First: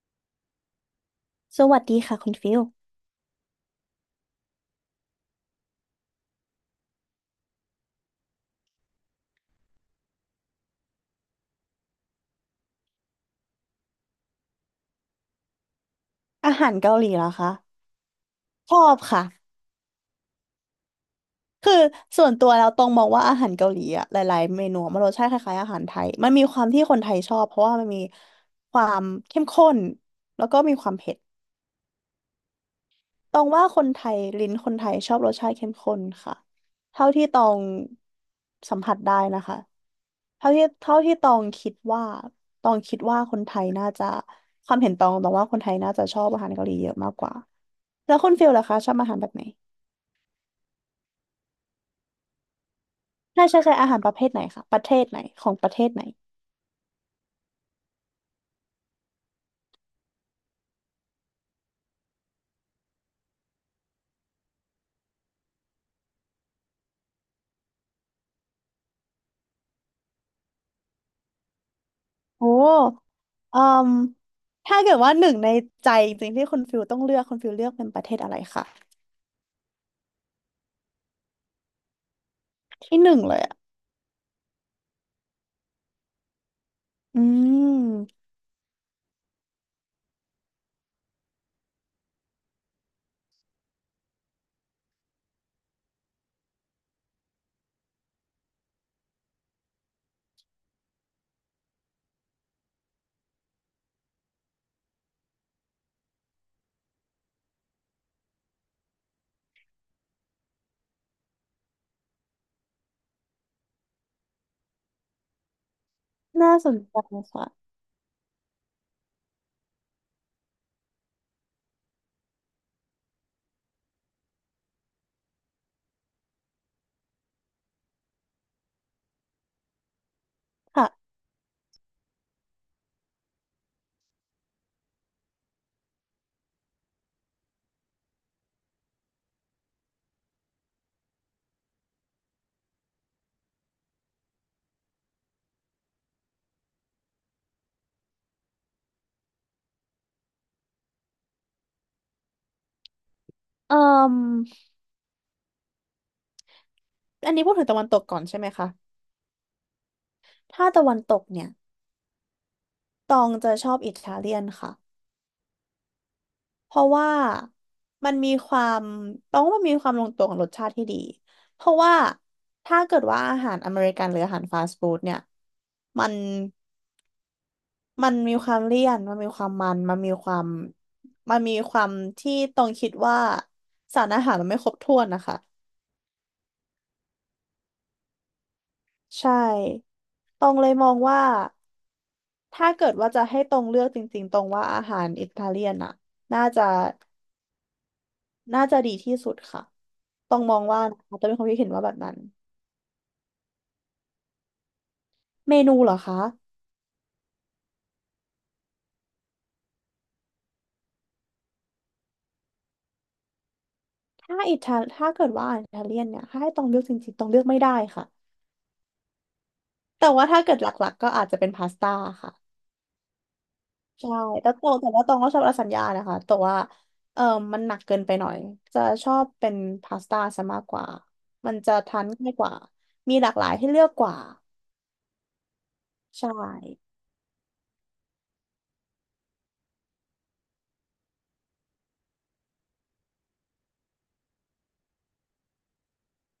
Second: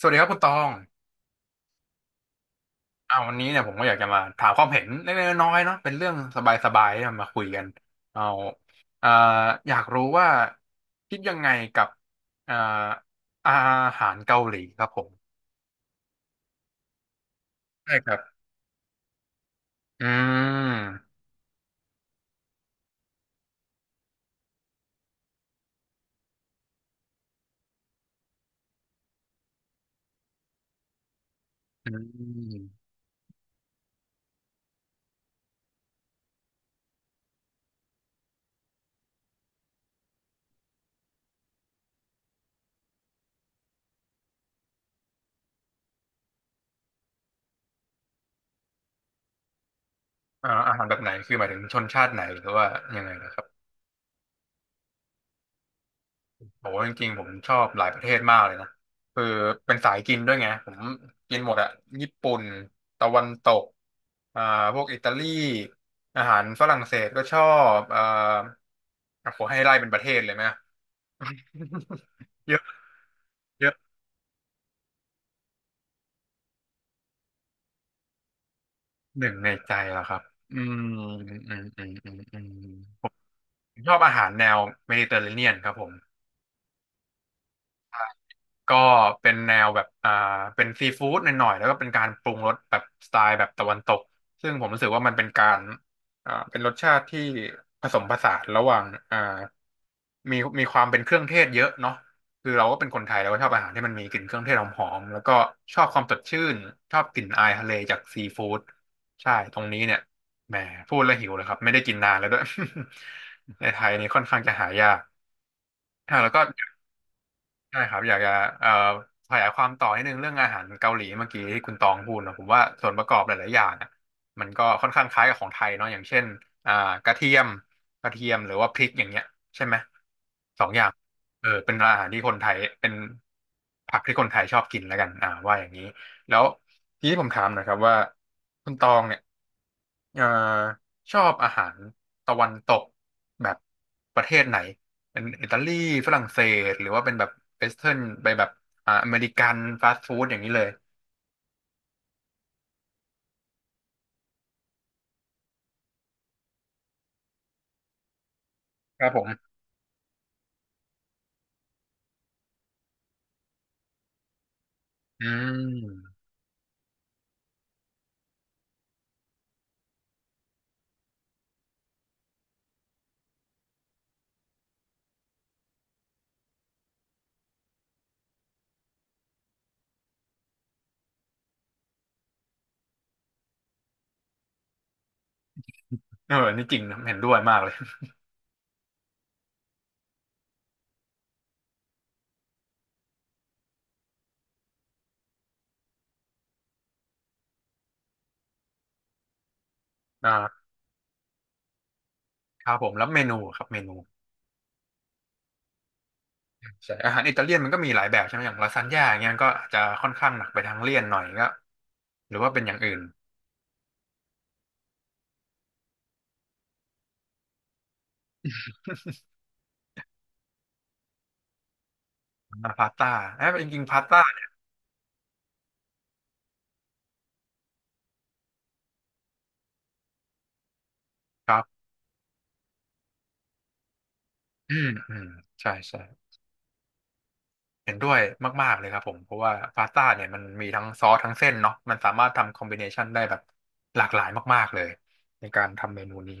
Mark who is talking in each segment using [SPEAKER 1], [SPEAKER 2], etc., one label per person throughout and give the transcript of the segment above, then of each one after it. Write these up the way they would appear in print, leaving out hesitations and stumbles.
[SPEAKER 1] สวัสดีครับคุณตอง
[SPEAKER 2] สวัสดีค่ะคุณฟิล
[SPEAKER 1] วันนี้เนี่ยผมก็อยากจะมาถามความเห็นเล็กๆน้อยๆเนาะเป็นเรื่องสบายๆเอามาคุยกันเอาอ่าอยากรู้ว่าคิดยังไงกับอ่าอาหารเกาหลีครับผม
[SPEAKER 2] อาหารเกาหลีเหรอคะ
[SPEAKER 1] ใช่ครับ
[SPEAKER 2] ชอบค่ะ
[SPEAKER 1] อืม
[SPEAKER 2] คือส่วนตัวแล้วตรงมองว่าอาหารเกาหลีอะหลายๆเมนูมันรสชาติคล้ายๆอาหารไทยมันมีความที่คนไทยชอบเพราะว่ามันมีความเข้มข้นแล้วก็มีความเผ็ด
[SPEAKER 1] อืม
[SPEAKER 2] ตรงว่าคนไทยลิ้นคนไทยชอบรสชาติเข้มข้นค่ะเท่าที่ตองสัมผัสได้นะคะเท่าที่ตองคิดว่าคนไทยน่าจะความเห็นตองว่าคนไทยน่าจะชอบอาหารเกาหลีเยอะมากกว่าแล้วคุณฟิลล่ะคะชอบอาหารแบบไหน
[SPEAKER 1] อาหารแบบไหนคือหมายถึงชนชาติไหนหรือว่ายังไงนะครั
[SPEAKER 2] ใช่
[SPEAKER 1] บ
[SPEAKER 2] ใช่ใช่อาหารประเภทไหนคะประเทศไหนของประเทศไหน
[SPEAKER 1] โหจริงๆผมชอบหลายประเทศมากเลยนะคือเป็นสายกินด้วยไงผมกินหมดอะญี่ปุ่นตะวันตกอ่าพวกอิตาลีอาหารฝรั่งเศสก็ชอบโอ้โหให้ไล่เป็นประเทศเลยไหม
[SPEAKER 2] โอ้
[SPEAKER 1] เยอะ
[SPEAKER 2] เอ่
[SPEAKER 1] เยอะ
[SPEAKER 2] มถ้าเกิดว่าหนึ่งในใจจริงๆที่คุณฟิลต้องเลือกคุณฟิลเลือกเป็นประเทศอะไรคะ
[SPEAKER 1] หนึ่งในใจเหรอครับอืมอืมอืมอืมอื
[SPEAKER 2] ที่ห
[SPEAKER 1] ม
[SPEAKER 2] นึ่งเลยอ่ะ
[SPEAKER 1] ผมชอบอาหารแนวเมดิเตอร์เรเนียนครับผม
[SPEAKER 2] อืม
[SPEAKER 1] ก็เป็นแนวแบบเป็นซีฟู้ดหน่อยๆแล้วก็เป็นการปรุงรสแบบสไตล์แบบตะวันตกซึ่งผมรู้สึกว่ามันเป็นการเป็นรสชาติที่ผสมผสานระหว่างอ่ามีความเป็นเครื่องเทศเยอะเนาะคือเราก็เป็นคนไทยเราก็ชอบอาหารที่มันมีกลิ่นเครื่องเทศหอมๆแล้วก็ชอบความสดชื่นชอบกลิ่นอายทะเลจากซีฟู้ดใช่ตรงนี้เนี่ยแหมพูดแล้วหิวเลยครับไม่ได้กินนานแล้วด้วย ในไทยนี่ค่อนข้างจะหายากอ่ะแล้วก็
[SPEAKER 2] น่าสนใจค่ะ
[SPEAKER 1] ใช่ครับอยากจะเอ่อขยายความต่อนิดนึงเรื่องอาหารเกาหลีเมื่อกี้ที่คุณตองพูดนะผมว่าส่วนประกอบหลายๆอย่างอ่ะมันก็ค่อนข้างคล้ายกับของไทยเนาะอย่างเช่นอ่ากระเทียมกระเทียมหรือว่าพริกอย่างเงี้ยใช่ไหมสองอย่า
[SPEAKER 2] ค่ะ
[SPEAKER 1] งเออเป็นอาหารที่คนไทยเป็นผักที่คนไทยชอบกินแล้วกันอ่าว่าอย่างนี้แล้วทีนี้ผมถามหนะครับว่าคุณตองเนี่ยเอ่อชอบอาหารตะวันตกแบบประเทศไหน เป็นอิตาลีฝรั่งเศสหรือว่าเป็นแบบเวสเทิร์นไปแบบอเมริกันฟาสต์ฟู้ดอย่างนี้เลย
[SPEAKER 2] เอ่มอันนี้พูดถึงตะวันตกก่อนใช่ไหมคะ
[SPEAKER 1] ครับผม
[SPEAKER 2] ถ้าตะวันตกเนี่ยตองจะชอบอิตาเลียนค่ะ
[SPEAKER 1] อืม
[SPEAKER 2] เพราะว่ามันมีความตองว่ามันมีความลงตัวของรสชาติที่ดีเพราะว่าถ้าเกิดว่าอาหารอเมริกันหรืออาหารฟาสต์ฟู้ดเนี่ยมัน มันมีความเลี่ยนมันมีความที่ตรงคิดว่าสารอาหารมันไม่ครบถ้วนนะคะ
[SPEAKER 1] เออนี่จริงนะเห็นด้วยมากเลย
[SPEAKER 2] ใช่ ตรงเลยมองว่าถ้าเกิดว่าจะให้ตรงเลือกจริงๆตรงว่าอาหารอิตาเลียนอะน่าจะน่าจะดีที่สุดค่ะ ตรงมอง
[SPEAKER 1] อ่า
[SPEAKER 2] ว่านะคะตองมีความคิดเห็นว่าแบบนั้น
[SPEAKER 1] ครับผมแล้วเมนูครับเมนู
[SPEAKER 2] เมนูเหรอคะ
[SPEAKER 1] ใช่อาหารอิตาเลียนมันก็มีหลายแบบใช่ไหมอย่างลาซานญ่าอย่างเงี้ยมันก็อาจจะค่อนข้างหนักไปทางเลี่ยนหน่อยก็หรือว่าเป็นอย่างอื่น
[SPEAKER 2] ถ้าเกิดว่าอาหารอิตาเลียนเนี่ยถ้าให้ตรงเลือกจริงๆตรงเลือกไม่ได้ค่ะ แต่ว่าถ้าเกิดหลักๆก็อาจจะเป็นพาสต้าค่ะ
[SPEAKER 1] พาสต้าเอ้ยจริงๆพาส
[SPEAKER 2] ใช่
[SPEAKER 1] ต้าเนี่ย
[SPEAKER 2] แต่ว่าตองก็ชอบลาซานญ่านะคะแต่ว่าเออมันหนักเกินไปหน่อยจะชอบเป็นพาสต้าซะมากกว่า
[SPEAKER 1] ค
[SPEAKER 2] มัน
[SPEAKER 1] รั
[SPEAKER 2] จะ
[SPEAKER 1] บ
[SPEAKER 2] ทานง่ายกว่ามีหลากหลายให้เลือกกว่า
[SPEAKER 1] อืมอืมใช่ใช่
[SPEAKER 2] ใช่
[SPEAKER 1] เห็นด้วยมากๆเลยครับผมเพราะว่าพาสต้าเนี่ยมันมีทั้งซอสทั้งเส้นเนาะมันสามารถทำคอมบิเนชันได้แบบหลากหลายมากๆเลยในการทำเมนูนี้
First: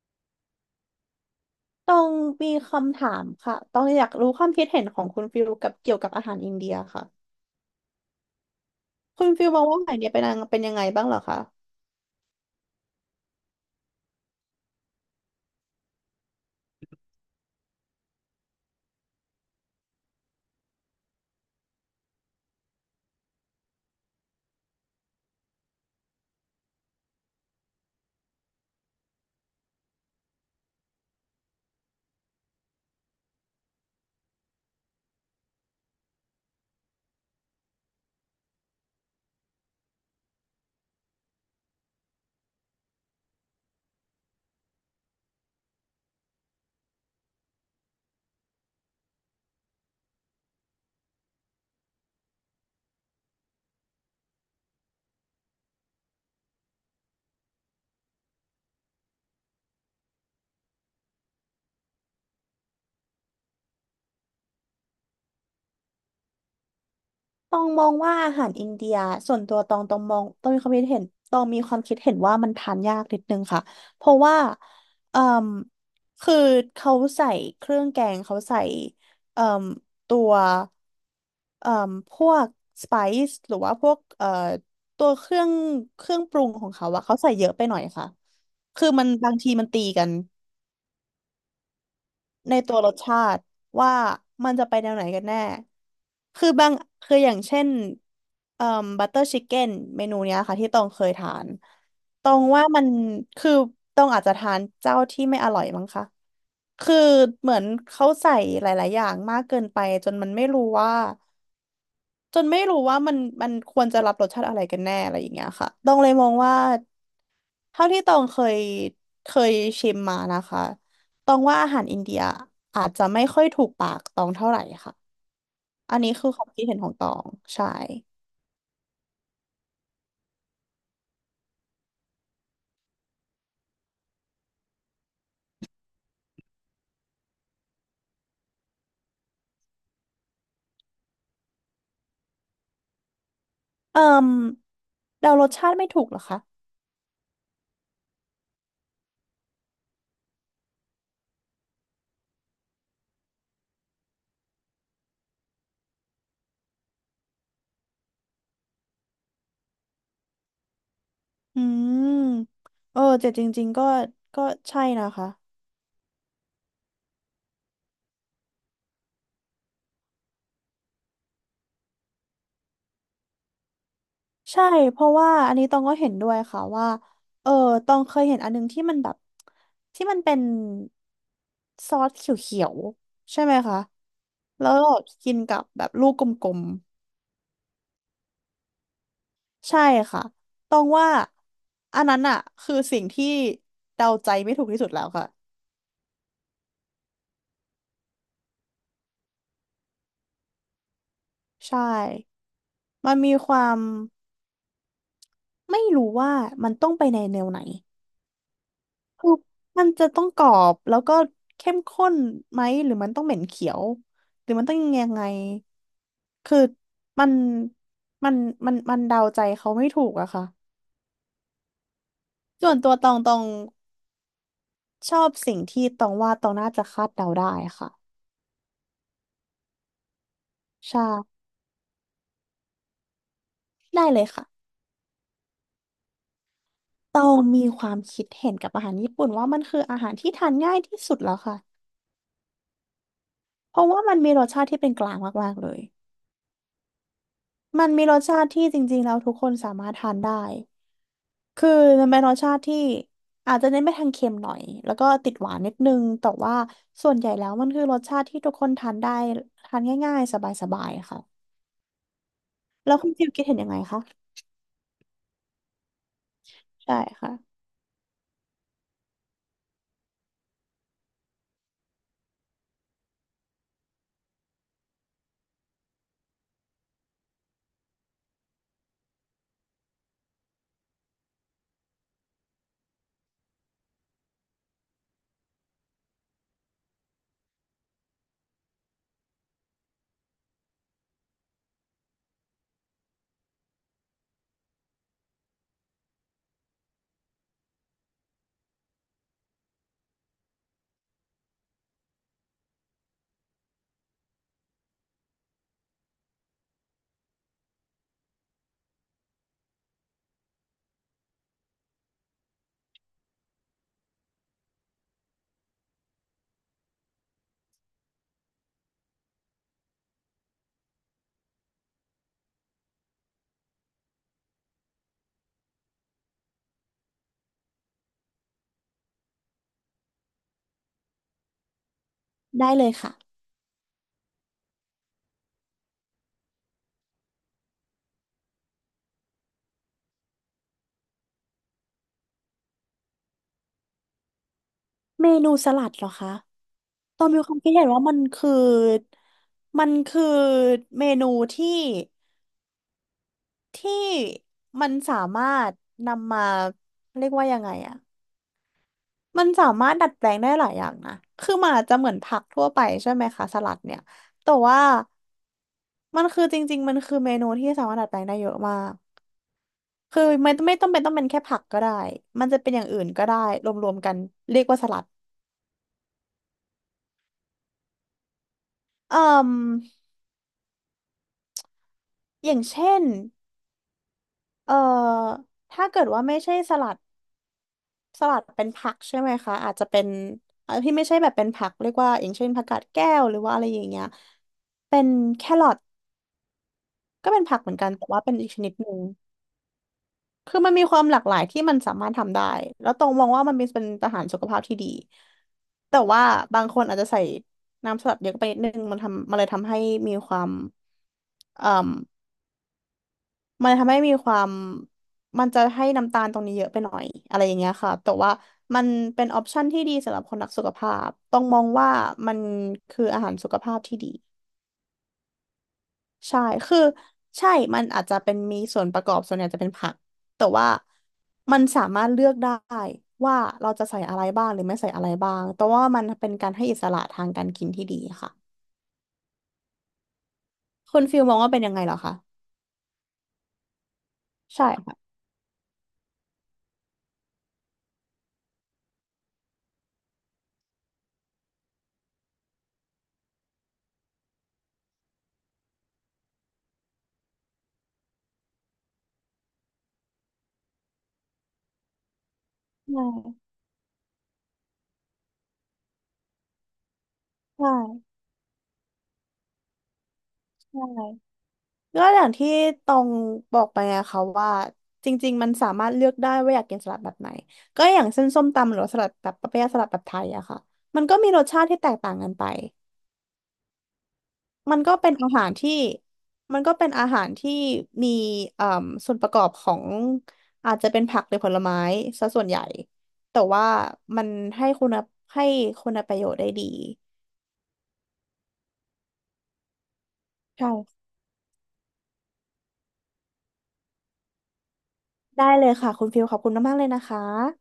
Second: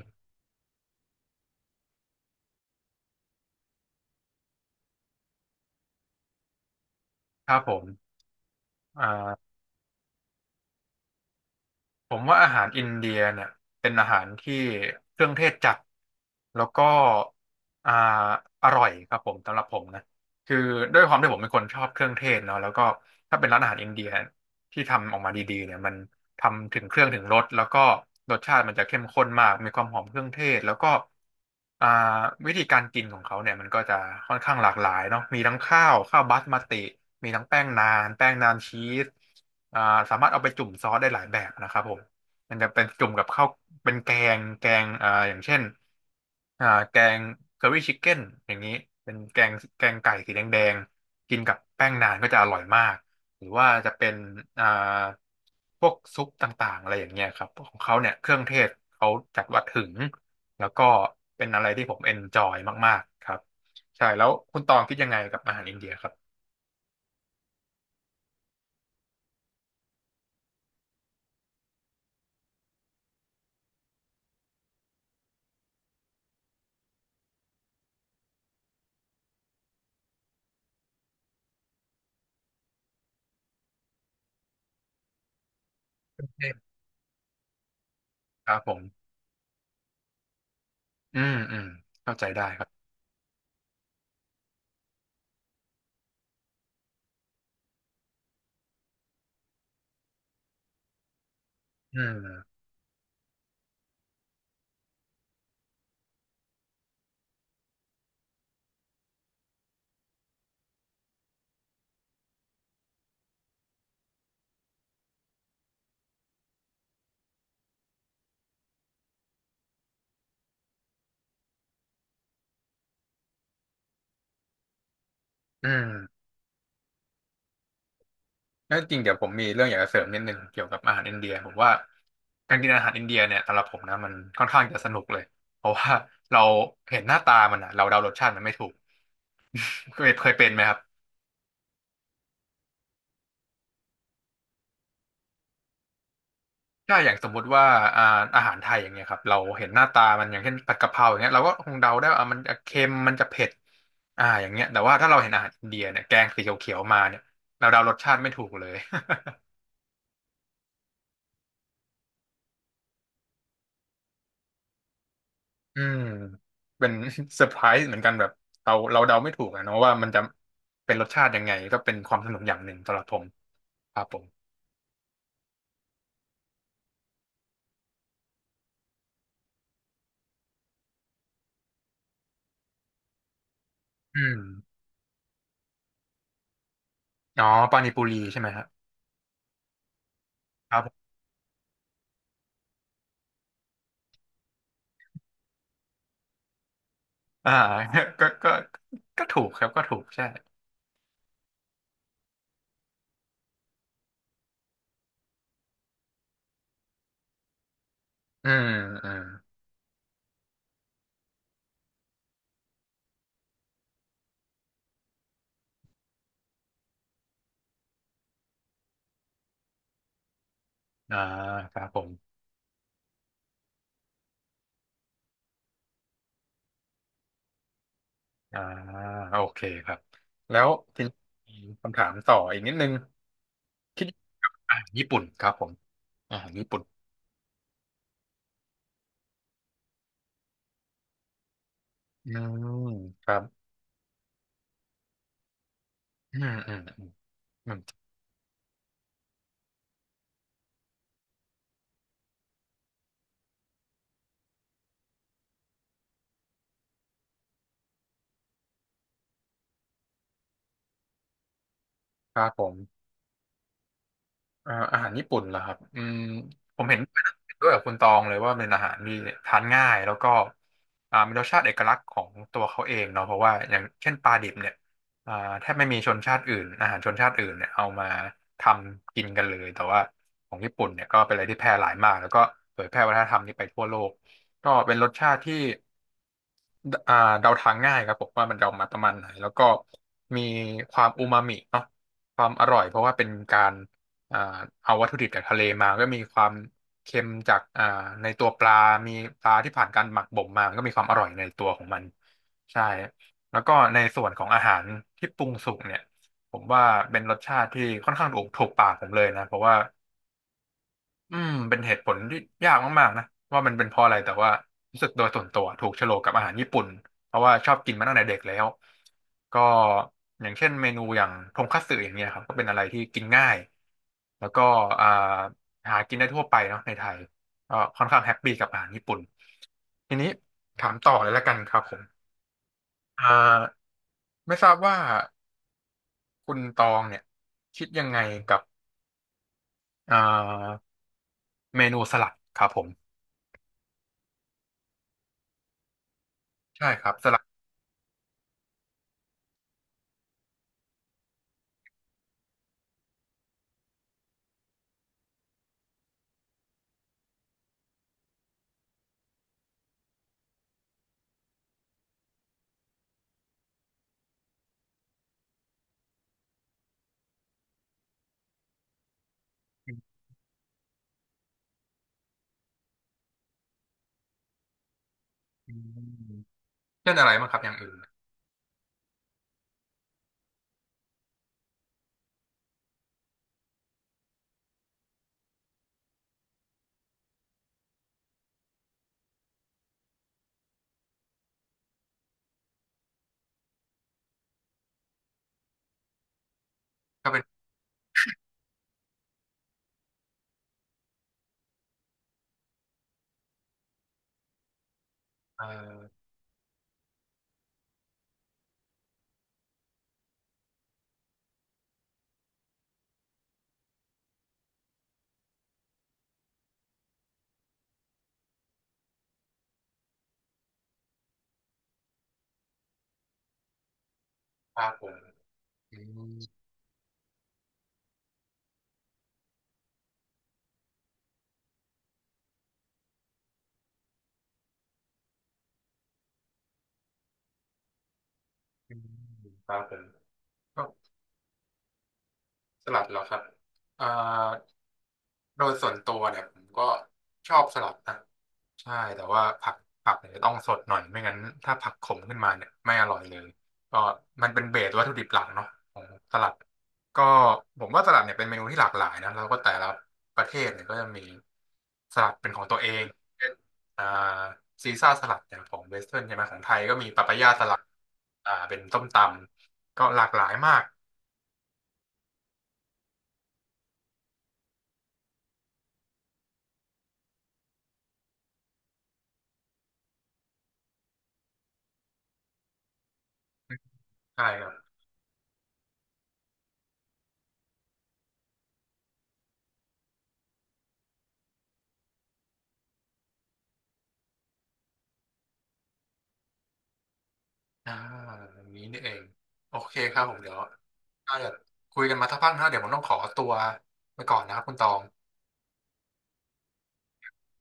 [SPEAKER 2] ต้องมีคำถามค่ะต้องอยากรู้ความคิดเห็นของคุณฟิลกับเกี่ยวกับอาหารอินเดียค่ะ
[SPEAKER 1] ครับผมอ
[SPEAKER 2] คุณฟิ
[SPEAKER 1] ่า
[SPEAKER 2] ลมองว่าอาหารอินเดียเป็นยังไงบ้างเหรอคะ
[SPEAKER 1] ผมว่าอาหารอินเดียเนี่ยเป็นอาหารที่เครื่องเทศจัดแล้วก็อ่าอร่อยครับผมสำหรับผมนะคือด้วยความที่ผมเป็นคนชอบเครื่องเทศเนาะแล้วก็ถ้าเป็นร้านอาหารอินเดียที่ทำออกมาดีๆเนี่ยมันทำถึงเครื่องถึงรสแล้วก็รสชาติมันจะเข้มข้นมากมีความหอมเครื่องเทศแล้วก็อ่าวิธีการกินของเขาเนี่ยมันก็จะค่อนข้างหลากหลายเนาะมีทั้งข้าวบาสมาติมีทั้งแป้งนานชีส อ่าสามารถเอาไปจุ่มซอสได้หลายแบบนะครับผมมันจะเป็นจุ่มกับข้าวเป็นแกงอย่างเช่นแกงเคอรี่ชิคเก้นอย่างนี้เป็นแกงไก่สีแดงแดงกินกับแป้งนานก็จะอร่อยมากหรือว่าจะเป็นอ่าพวกซุปต่างๆอะไรอย่างเงี้ยครับของเขาเนี่ยเครื่องเทศเขาจัดว่าถึงแล้วก็เป็นอะไรที่ผมเอนจอยมากๆครับใช่แล้วคุณตองคิดยังไงกับอาหารอินเดียครับ
[SPEAKER 2] ตองมองว่าอาหารอินเดียส่วนตัวตองมองตองมีความคิดเห็นตองมีความคิดเห็นว่ามันทานยากนิดนึงค่ะเพราะว่าเอ่มคือเขาใส่เครื่องแกงเขาใส่เอ่มตัวเอ่มพวกสไปซ์หรือว่าพวกตัวเครื่องป
[SPEAKER 1] เท
[SPEAKER 2] รุงขอ
[SPEAKER 1] ศ
[SPEAKER 2] งเขาอะเขาใส่เยอะไปหน่อยค่ะ
[SPEAKER 1] ครับผม
[SPEAKER 2] คือมันบางทีมันตีกัน
[SPEAKER 1] อืมอืมเข้าใจได้
[SPEAKER 2] ในตัวรสชาติว่ามันจะไปแนวไหนกันแน่ คือบางคืออย่างเช่นเอ่อบัตเตอร์ชิคเก้นเมนูเนี้ยค่ะที่ตองเคยทาน
[SPEAKER 1] อื
[SPEAKER 2] ตอง
[SPEAKER 1] ม
[SPEAKER 2] ว่ามันคือตองอาจจะทานเจ้าที่ไม่อร่อยมั้งคะคือเหมือนเขาใส่หลายๆอย่างมากเกินไปจนมันไม่รู้ว่าจนไม่รู้ว่ามันควรจะรับรสชาติอะไรกันแน่อะไรอย่างเงี้ยค่ะต้องเลยมองว่า เท่าที่ตองเคยชิมมานะคะตองว่าอาหารอินเดียอาจจะไม่ค่อยถูกปากตองเท่าไหร่ค่ะ
[SPEAKER 1] อื
[SPEAKER 2] อันนี้
[SPEAKER 1] ม
[SPEAKER 2] คือความคิดเห็นของตองใช่
[SPEAKER 1] แล้วจริงเดี๋ยวผมมีเรื่องอยากจะเสริมนิดนึงเกี่ยวกับอาหารอินเดียผมว่าการกินอาหารอินเดียเนี่ยสำหรับผมนะมันค่อนข้างจะสนุกเลยเพราะว่าเราเห็นหน้าตามันอะเราเดารสชาติมันไม่ถูกเคยเป็นไหมครับ
[SPEAKER 2] เอ่มเดารสชาติไม่ถูกเหรอคะ
[SPEAKER 1] ถ้าอย่างสมมุติว่าอ่าอาหารไทยอย่างเงี้ยครับเราเห็นหน้าตามันอย่างเช่นผัดกะเพราอย่างเงี้ยเราก็คงเดาได้ว่าอ่ะมันจะเค็มมันจะเผ็ดอย่างเงี้ยแต่ว่าถ้าเราเห็นอาหารอินเดียเนี่ยแกงสีเขียวๆมาเนี่ยเราเดารสชาติไม่ถูกเลย
[SPEAKER 2] อืมเออแต่จริงๆก็ใช่นะคะ
[SPEAKER 1] อืมเป็น เซอร์ไพรส์เหมือนกันแบบเราเดาไม่ถูกอะเนาะว่ามันจะเป็นรสชาติยังไงก็เป็นความสนุกอย่างหนึ่งสำหรับผมครับผม
[SPEAKER 2] ใช่เพราะว่าอันนี้ตองก็เห็นด้วยค่ะว่าเออตองเคยเห็นอันนึงที่มันแบบที่มันเป็นซอสเขียวๆใช่ไหมคะ
[SPEAKER 1] อืม
[SPEAKER 2] แล้วก็กินกับแบบลูกกลมๆ
[SPEAKER 1] อ๋อปานิปุรีใช่ไหมครับ
[SPEAKER 2] ใช่ค่ะ
[SPEAKER 1] ค
[SPEAKER 2] ต้
[SPEAKER 1] รั
[SPEAKER 2] อ
[SPEAKER 1] บ
[SPEAKER 2] ง
[SPEAKER 1] ผ
[SPEAKER 2] ว่า
[SPEAKER 1] ม
[SPEAKER 2] อันนั้นอะคือสิ่งที่เดาใจไม่ถูกที่สุดแล้วค่ะ
[SPEAKER 1] อ่า ก็ก็ถูกครับก็ถูกใช่
[SPEAKER 2] ใช่มันมีความไม่รู้ว่ามันต้องไปในแนวไหน
[SPEAKER 1] อืมอืม
[SPEAKER 2] คือมันจะต้องกรอบแล้วก็เข้มข้นไหมหรือมันต้องเหม็นเขียวหรือมันต้องยังไงคือมันมันมันเดาใจเขาไม่ถูกอะค่ะ
[SPEAKER 1] อ่าครับผม
[SPEAKER 2] ส่วนตัวตองชอบสิ่งที่ตองว่าตองน่าจะคาดเดาได้ค่ะ
[SPEAKER 1] อ่าโอเคครับแล้ว
[SPEAKER 2] ใช่
[SPEAKER 1] ทีนี้มีคำถามต่ออีกนิดนึงคิ
[SPEAKER 2] ได้
[SPEAKER 1] ด
[SPEAKER 2] เลยค่ะ
[SPEAKER 1] ญี่ปุ่นครับผมญี่ปุ่น
[SPEAKER 2] ตองมีความคิดเห็นกับอาหารญี่ปุ่นว่ามันคืออาหารที่ทานง่ายที่สุดแล้วค่ะ
[SPEAKER 1] อืมครับ
[SPEAKER 2] เพราะว่ามันมีรสชาติที่เป็นกลางมาก ๆ เลย
[SPEAKER 1] อืมอืมอืมอืม
[SPEAKER 2] มันมีรสชาติที่จริง ๆ แล้วทุกคนสามารถทานได้ คือมันเป็นรสชาติที่อาจจะเน้นไปทางเค็มหน่อย แล้วก็ติดหวานนิดนึงแต่ว่าส่วนใหญ่แล้วมันคือรสชาติที่ทุกคนทานได้ทานง่ายๆสบายๆค่ะ
[SPEAKER 1] ครับผ
[SPEAKER 2] แล้ว
[SPEAKER 1] ม
[SPEAKER 2] คุณฟิลคิดเห็นยังไงคะ
[SPEAKER 1] อาหารญี่ปุ่นเหรอครับอืมผม
[SPEAKER 2] ใช่
[SPEAKER 1] เห็น
[SPEAKER 2] ค่ะ
[SPEAKER 1] เห็นด้วยกับคุณตองเลยว่าเป็นอาหารที่ทานง่ายแล้วก็มีรสชาติเอกลักษณ์ของตัวเขาเองเนาะเพราะว่าอย่างเช่นปลาดิบเนี่ยอ่าแทบไม่มีชนชาติอื่นอาหารชนชาติอื่นเนี่ยเอามาทำกินกันเลยแต่ว่าของญี่ปุ่นเนี่ยก็เป็นอะไรที่แพร่หลายมากแล้วก็เผยแพร่วัฒนธรรมนี้ไปทั่วโลกก็เป็นรสชาติที่ ดเดาทางง่ายครับผมว่ามันเดามาประมาณไหนแล้วก็มีความอูมามิเนาะความอร่อยเพราะว่าเป็นการอ่าเอาวัตถุดิบจากทะเลมาก็มีความเค็มจากในตัวปลามีปลาที่ผ่านการหมักบ่มมาก็มีความอร่อยในตัวของมันใช่แล้วก็ในส่วนของอาหารที่ปรุงสุกเนี่ยผมว่าเป็นรสชาติที่ค่อนข้างถูกปากผมเลยนะเพราะว่า อืมเป็นเหตุผลที่ยากมากๆนะว่ามันเป็นเพราะอะไรแต่ว่ารู้สึกโดยส่วนตัวถูกโฉลกกับอาหารญี่ปุ่นเพราะว่าชอบกินมาตั้งแต่เด็กแล้วก็อย่างเช่นเมนูอย่างทงคัตสึอย่างเงี้ยครับก็เป็นอะไรที่กินง่ายแล้วก็อ่าหากินได้ทั่วไปเนาะในไทยก็ค่อนข้างแฮปปี้กับอาหารญี่ปุ่นทีนี้ถามต่อเลยละกันครับผม
[SPEAKER 2] ได้เลยค่ะ
[SPEAKER 1] อ่าไม่ทราบว่าคุณตองเนี่ยคิดยังไงกับอ่าเมนูสลัดครับผม
[SPEAKER 2] เมนูสลัดเหรอคะ
[SPEAKER 1] ใช่ครับ
[SPEAKER 2] ตอ
[SPEAKER 1] ส
[SPEAKER 2] น
[SPEAKER 1] ลั
[SPEAKER 2] มี
[SPEAKER 1] ด
[SPEAKER 2] ความคิดเห็นว่ามันคือมันคือเมนูที่ที่มันสามารถนำมาเรียกว่ายังไงอะมันสามารถดัดแปลงได้หลายอย่างนะคือมันอาจจะเหมือนผักทั่วไปใช่ไหมคะสลัดเนี่ยแต่ว่ามันคือจริงๆมันคือเมนูที่สามารถดัดแปลงได้เยอะมากคือไม่ต้องเป็นแค่ผักก็ได้มันจะเป็นอย่างอื่นก็ได้รวมๆกันเรียกว่าสลัด
[SPEAKER 1] อืม เช่นอะไรบ้างครับอย่างอื่น
[SPEAKER 2] เอ่มอย่างเช่นเอ่อถ้าเกิดว่าไม่ใช่สลัด สลัดเป็นผักใช่ไหมคะอาจจะเป็นที่ไม่ใช่แบบเป็นผักเรียกว่าอย่างเช่นผักกาดแก้วหรือว่าอะไรอย่างเงี้ยเป็นแครอท
[SPEAKER 1] ก็
[SPEAKER 2] ก็
[SPEAKER 1] เป็
[SPEAKER 2] เป็
[SPEAKER 1] น
[SPEAKER 2] นผักเหมือนกันแต่ว่าเป็นอีกชนิดหนึ่งคือมันมีความหลากหลายที่มันสามารถทำได้แล้วตรงมองว่ามันเป็นอาหารสุขภาพที่ดี
[SPEAKER 1] เอ่
[SPEAKER 2] แต่
[SPEAKER 1] อ
[SPEAKER 2] ว่าบางคนอาจจะใส่น้ำสลัดเยอะไปนิดนึงมันทำมันเลยทำให้มีความเอ่อ มันทำให้มีความมันจะให้น้ำตาลตรงนี้เยอะไปหน่อยอะไรอย่างเงี้ยค่ะแต่ว่ามันเป็นออปชันที่ดีสำหรับคนรักสุขภาพต้องมองว่ามันคืออาหารสุขภาพที่ดี
[SPEAKER 1] ปลาผงอืม
[SPEAKER 2] ใช่คือใช่มันอาจจะเป็นมีส่วนประกอบส่วนใหญ่จะเป็นผักแต่ว่ามันสามารถเลือกได้ว่าเราจะใส่อะไรบ้างหรือไม่ใส่อะไรบ้างแต่ว่ามันเป็นการให้อิสระทางการกินที่ดีค่ะ
[SPEAKER 1] อืมปลาผงก็
[SPEAKER 2] คุณฟิลมองว่าเป็นยังไงเหรอคะ
[SPEAKER 1] สลัดเหรอครับเอ่อ
[SPEAKER 2] ใช่ค่ะ
[SPEAKER 1] โดยส่วนตัวเนี่ยผมก็ชอบสลัดนะ ใช่แต่ว่าผักผักเนี่ยต้องสดหน่อยไม่งั้นถ้าผักขมขึ้นมาเนี่ยไม่อร่อยเลยก็มันเป็นเบสวัตถุดิบหลักเนาะของสลัดก็ผมว่าสลัดเนี่ยเป็นเมนูที่หลากหลายนะแล้วก็แต่ละประเทศเนี่ยก็จะมีสลัดเป็นของตัวเอ
[SPEAKER 2] ใช่
[SPEAKER 1] งเช่นอ่าซีซ่าสลัดอย่างของเวสเทิร์นใช่ไหมของไทยก็มีปาปายาส
[SPEAKER 2] ใช่
[SPEAKER 1] ลัดเป็นส้มตำก็หลากหลายมา
[SPEAKER 2] ใช่
[SPEAKER 1] ก
[SPEAKER 2] ก็อย่างที่ตองบอกไปไงคะว่าจริงๆมันสามารถเลือกได้ว่าอยากกินสลัดแบบไหนก็อย่างเส้นส้มตำหรือว่าสลัดแบบปะเปี๊ยะสลัดแบบไทยอะค่ะมันก็มีรสชาติที่แตกต่างกันไป
[SPEAKER 1] ใช่ครับ
[SPEAKER 2] มันก็เป็นอาหารที่มันก็เป็นอาหารที่มีเอ่อส่วนประกอบของอาจจะเป็นผักหรือผลไม้ซะส่วนใหญ่แต่ว่ามันให้คุณภาพให้คุณประโยชน์ได้ดี
[SPEAKER 1] อ่าอย่างนี้นี่เองโอเคครับผมเดี๋ยว
[SPEAKER 2] ใช่
[SPEAKER 1] ถ้าเกิดคุยกันมาสักพักนะเดี๋ยวผมต้องขอตัวไปก่อนนะครับคุณตอง
[SPEAKER 2] ได้เลยค่ะคุณฟิลขอบคุณมากๆเลยนะคะ